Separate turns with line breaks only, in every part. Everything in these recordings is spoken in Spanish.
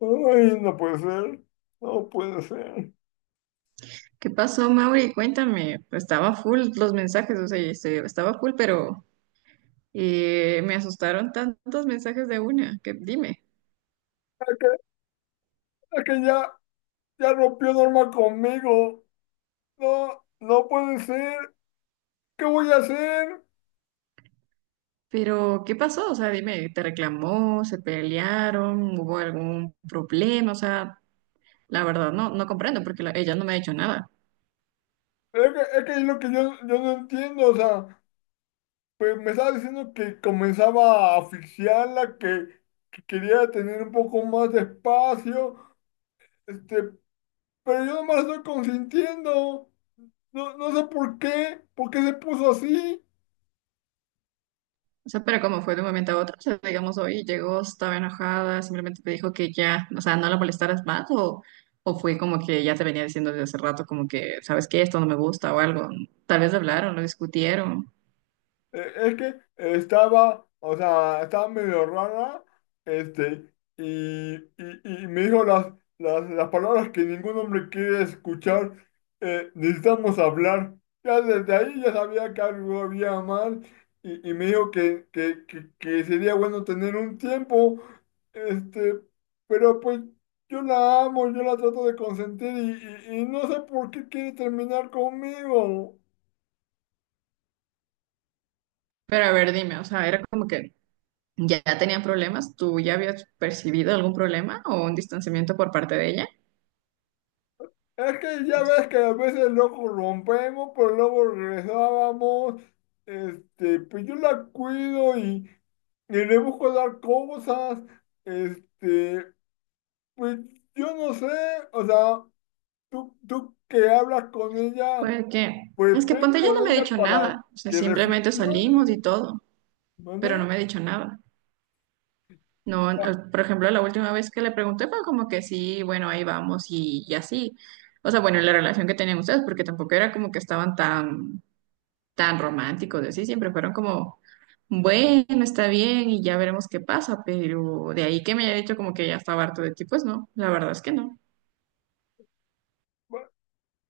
Ay, no puede ser, no puede ser.
¿Qué pasó, Mauri? Cuéntame. Pues estaba full los mensajes, o sea, estaba full, pero me asustaron tantos mensajes de una, que dime.
Es que, es que ya rompió Norma conmigo. No, no puede ser. ¿Qué voy a hacer?
Pero, ¿qué pasó? O sea, dime, ¿te reclamó? ¿Se pelearon? ¿Hubo algún problema? O sea, la verdad no comprendo porque ella no me ha dicho nada.
Es que es lo que yo no entiendo. O sea, pues me estaba diciendo que comenzaba a asfixiarla, que quería tener un poco más de espacio. Este, pero yo no me la estoy consintiendo. No, no sé por qué se puso así.
O sea, pero como fue de un momento a otro, o sea, digamos, hoy llegó, estaba enojada, simplemente te dijo que ya, o sea, no la molestaras más, o fue como que ya te venía diciendo desde hace rato, como que, ¿sabes qué? Esto no me gusta o algo. Tal vez hablaron, lo discutieron.
Es que estaba, o sea, estaba medio rara, y me dijo las palabras que ningún hombre quiere escuchar, necesitamos hablar. Ya desde ahí ya sabía que algo había mal, y me dijo que sería bueno tener un tiempo, este, pero pues yo la amo, yo la trato de consentir, y no sé por qué quiere terminar conmigo.
Pero a ver, dime, o sea, era como que ya tenían problemas, ¿tú ya habías percibido algún problema o un distanciamiento por parte de ella?
Es que ya ves que a veces lo rompemos, pero luego regresábamos. Pues yo la cuido y le busco dar cosas. Este, pues yo no sé, o sea, tú que hablas con ella,
Fue que,
pues
es que
ve
ponte, ya
con
no me ha
ella
dicho
para
nada, o sea,
que
simplemente salimos
reflexione,
y todo, pero
¿vale?
no me ha dicho nada. No, por ejemplo, la última vez que le pregunté fue como que sí, bueno, ahí vamos y así. O sea, bueno, la relación que tenían ustedes, porque tampoco era como que estaban tan, tan románticos, y así, siempre fueron como, bueno, está bien y ya veremos qué pasa, pero de ahí que me haya dicho como que ya estaba harto de ti, pues no, la verdad es que no.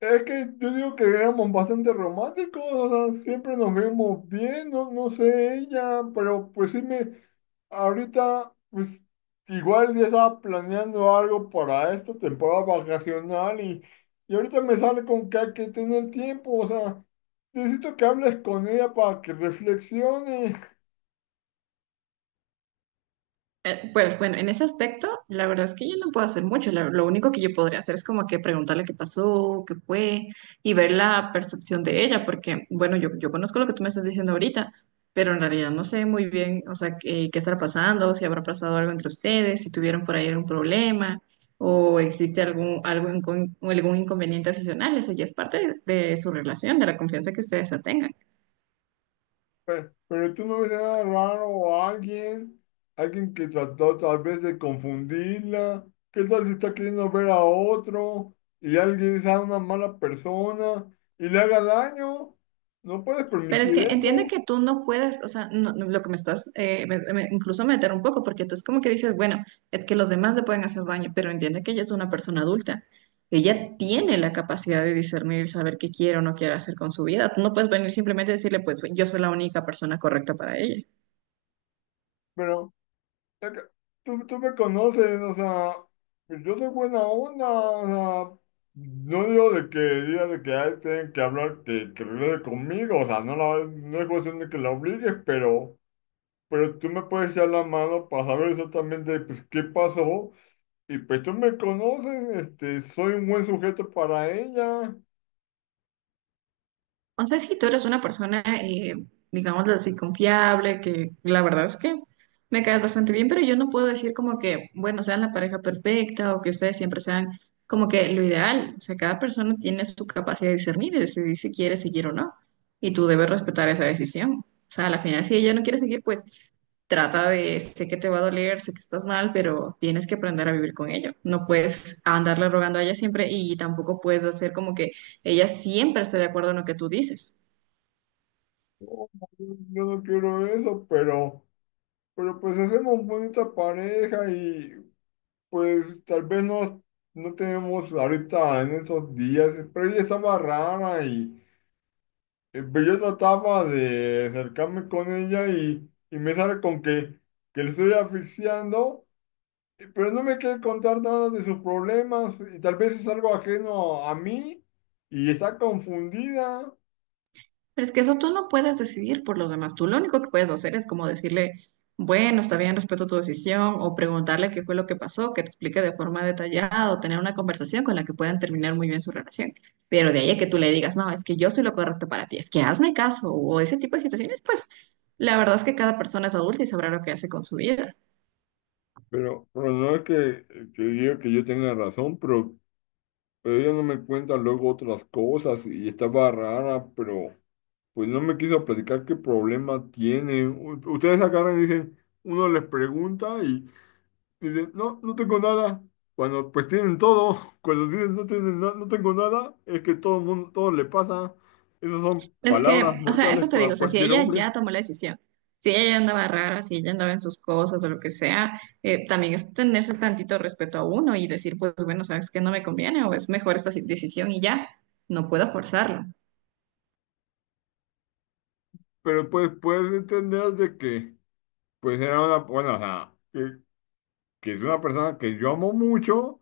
Es que yo digo que éramos bastante románticos, o sea, siempre nos vemos bien, no, no sé ella, pero pues sí me. Ahorita, pues, igual ya estaba planeando algo para esta temporada vacacional y ahorita me sale con que hay que tener tiempo, o sea, necesito que hables con ella para que reflexione.
Pues bueno, en ese aspecto, la verdad es que yo no puedo hacer mucho. Lo único que yo podría hacer es como que preguntarle qué pasó, qué fue y ver la percepción de ella, porque bueno, yo conozco lo que tú me estás diciendo ahorita, pero en realidad no sé muy bien, o sea, qué estará pasando, si habrá pasado algo entre ustedes, si tuvieron por ahí algún problema o existe algo incon- o algún inconveniente adicional. Eso ya es parte de su relación, de la confianza que ustedes ya tengan.
Pero tú no ves nada raro o alguien, alguien que trató tal vez de confundirla. ¿Qué tal si está queriendo ver a otro y alguien sea una mala persona y le haga daño? No puedes
Pero es
permitir
que entiende
eso,
que tú no puedes, o sea, lo que me estás, incluso meter un poco, porque tú es como que dices, bueno, es que los demás le pueden hacer daño, pero entiende que ella es una persona adulta. Ella tiene la capacidad de discernir, saber qué quiere o no quiere hacer con su vida. Tú no puedes venir simplemente a decirle, pues yo soy la única persona correcta para ella.
pero es que tú me conoces, o sea, pues yo soy buena onda, o sea, no digo de que diga de que ay, tienen que hablar, que regrese conmigo, o sea, no, la, no es cuestión de que la obligues, pero tú me puedes echar la mano para saber exactamente, pues, qué pasó, y pues tú me conoces, soy un buen sujeto para ella.
O sea, si tú eres una persona, digámoslo así, confiable, que la verdad es que me caes bastante bien, pero yo no puedo decir como que, bueno, sean la pareja perfecta o que ustedes siempre sean como que lo ideal. O sea, cada persona tiene su capacidad de discernir y decidir si quiere seguir o no. Y tú debes respetar esa decisión. O sea, a la final, si ella no quiere seguir, pues trata de, sé que te va a doler, sé que estás mal, pero tienes que aprender a vivir con ello. No puedes andarle rogando a ella siempre y tampoco puedes hacer como que ella siempre está de acuerdo en lo que tú dices.
No, yo no quiero eso, pero pues hacemos bonita pareja y pues tal vez no, no tenemos ahorita en esos días, pero ella estaba rara y pero yo trataba de acercarme con ella y me sale con que le estoy asfixiando, pero no me quiere contar nada de sus problemas y tal vez es algo ajeno a mí y está confundida.
Pero es que eso tú no puedes decidir por los demás. Tú lo único que puedes hacer es como decirle, bueno, está bien, respeto tu decisión, o preguntarle qué fue lo que pasó, que te explique de forma detallada, o tener una conversación con la que puedan terminar muy bien su relación. Pero de ahí a que tú le digas, no, es que yo soy lo correcto para ti, es que hazme caso, o ese tipo de situaciones, pues la verdad es que cada persona es adulta y sabrá lo que hace con su vida.
Pero no es que diga que yo tenga razón, pero ella no me cuenta luego otras cosas y estaba rara, pero pues no me quiso platicar qué problema tiene. U- Ustedes agarran y dicen, uno les pregunta y dicen, no, no tengo nada. Cuando pues tienen todo, cuando dicen no tienen na- no tengo nada, es que todo el mundo, todo le pasa. Esas son
Es
palabras
que, o sea, eso
mortales
te digo,
para
o sea, si
cualquier
ella
hombre.
ya tomó la decisión, si ella ya andaba rara, si ella andaba en sus cosas o lo que sea, también es tenerse tantito respeto a uno y decir, pues bueno, sabes que no me conviene o es mejor esta decisión y ya, no puedo forzarlo.
Pero pues puedes entender de que pues era una, bueno, o sea, que es una persona que yo amo mucho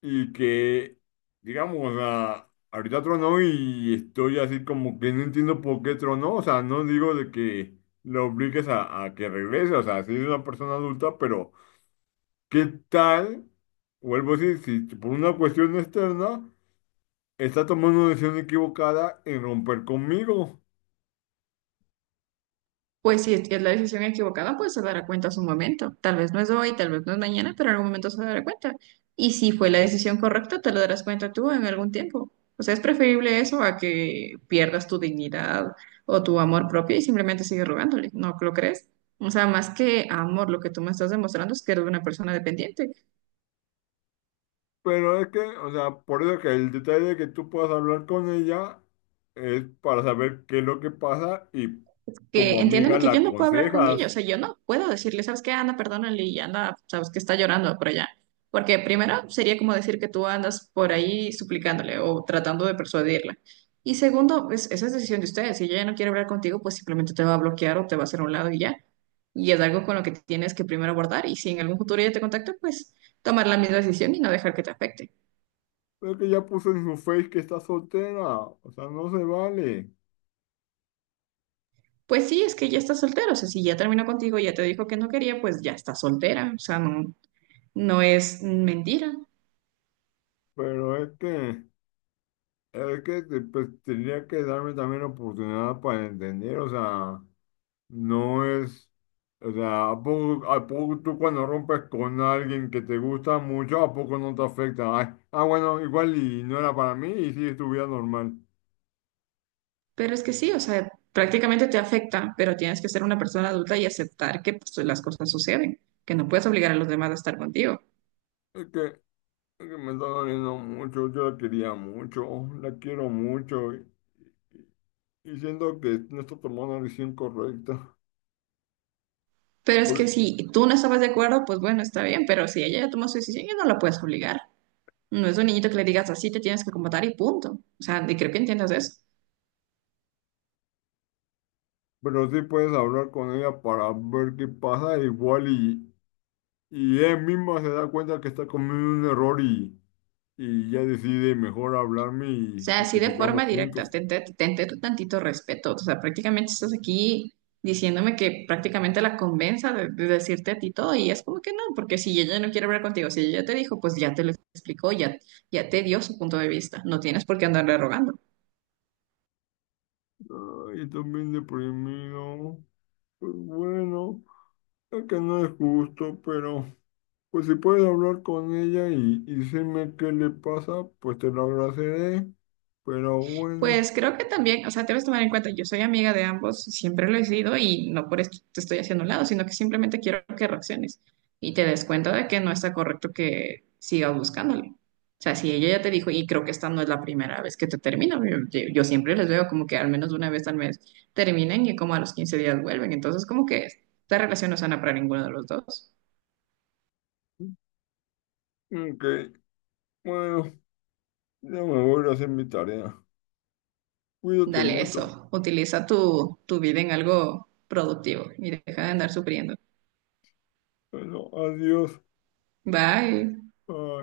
y que, digamos, o sea, ahorita tronó y estoy así como que no entiendo por qué tronó, o sea, no digo de que lo obligues a que regrese, o sea, si es una persona adulta, pero ¿qué tal? Vuelvo a decir, si por una cuestión externa está tomando una decisión equivocada en romper conmigo,
Pues si es la decisión equivocada, pues se dará cuenta a su momento. Tal vez no es hoy, tal vez no es mañana, pero en algún momento se dará cuenta. Y si fue la decisión correcta, te lo darás cuenta tú en algún tiempo. O sea, es preferible eso a que pierdas tu dignidad o tu amor propio y simplemente sigues rogándole. ¿No lo crees? O sea, más que amor, lo que tú me estás demostrando es que eres una persona dependiente.
pero es que, o sea, por eso que el detalle de que tú puedas hablar con ella es para saber qué es lo que pasa y como
Que
amiga
entiéndeme que
la
yo no puedo hablar con ellos, o
aconsejas.
sea, yo no puedo decirle, ¿sabes qué? Anda perdónale y anda, sabes que está llorando por allá. Porque primero sería como decir que tú andas por ahí suplicándole o tratando de persuadirla. Y segundo, esa es decisión de ustedes. Si ella ya no quiere hablar contigo, pues simplemente te va a bloquear o te va a hacer a un lado y ya. Y es algo con lo que tienes que primero abordar. Y si en algún futuro ella te contacta, pues tomar la misma decisión y no dejar que te afecte.
Es que ya puso en su face que está soltera, o sea, no se vale.
Pues sí, es que ya está soltera. O sea, si ya terminó contigo, ya te dijo que no quería, pues ya está soltera. O sea, no, no es mentira,
Pero es que te- pues, tendría que darme también oportunidad para entender, o sea, no es, o sea, a poco tú cuando rompes con alguien que te gusta mucho, ¿a poco no te afecta? Ay, ah, bueno, igual y no era para mí y sigue tu vida normal.
pero es que sí, o sea, prácticamente te afecta, pero tienes que ser una persona adulta y aceptar que pues, las cosas suceden, que no puedes obligar a los demás a estar contigo.
Es que, es que me está doliendo mucho, yo la quería mucho, la quiero mucho y siento que no está tomando la decisión correcta.
Pero es que si tú no estabas de acuerdo, pues bueno, está bien, pero si ella ya tomó su decisión, ya no la puedes obligar. No es un niñito que le digas así, te tienes que comportar y punto. O sea, y creo que entiendas eso.
Pero sí puedes hablar con ella para ver qué pasa, igual y ella misma se da cuenta que está cometiendo un error y ya decide mejor hablarme
Sea,
y
así
que
de forma
sigamos
directa,
juntos.
tente tu tantito respeto. O sea, prácticamente estás aquí diciéndome que prácticamente la convenza de decirte a ti todo y es como que no, porque si ella no quiere hablar contigo, si ella ya te dijo, pues ya te lo explicó, ya, ya te dio su punto de vista. No tienes por qué andarle rogando.
Ay, también deprimido, pues bueno, es que no es justo, pero pues si puedes hablar con ella y decirme qué le pasa, pues te lo agradeceré, pero bueno,
Pues creo que también, o sea, debes tomar en cuenta, yo soy amiga de ambos, siempre lo he sido y no por esto te estoy haciendo a un lado, sino que simplemente quiero que reacciones y te des cuenta de que no está correcto que sigas buscándole. O sea, si ella ya te dijo, y creo que esta no es la primera vez que te termina, yo siempre les veo como que al menos una vez al mes terminen y como a los 15 días vuelven, entonces como que esta relación no es sana para ninguno de los dos.
ok, bueno, ya me voy a ir a hacer mi tarea. Cuídate
Dale
mucho.
eso, utiliza tu vida en algo productivo y deja de andar sufriendo.
Bueno, adiós.
Bye.
uh,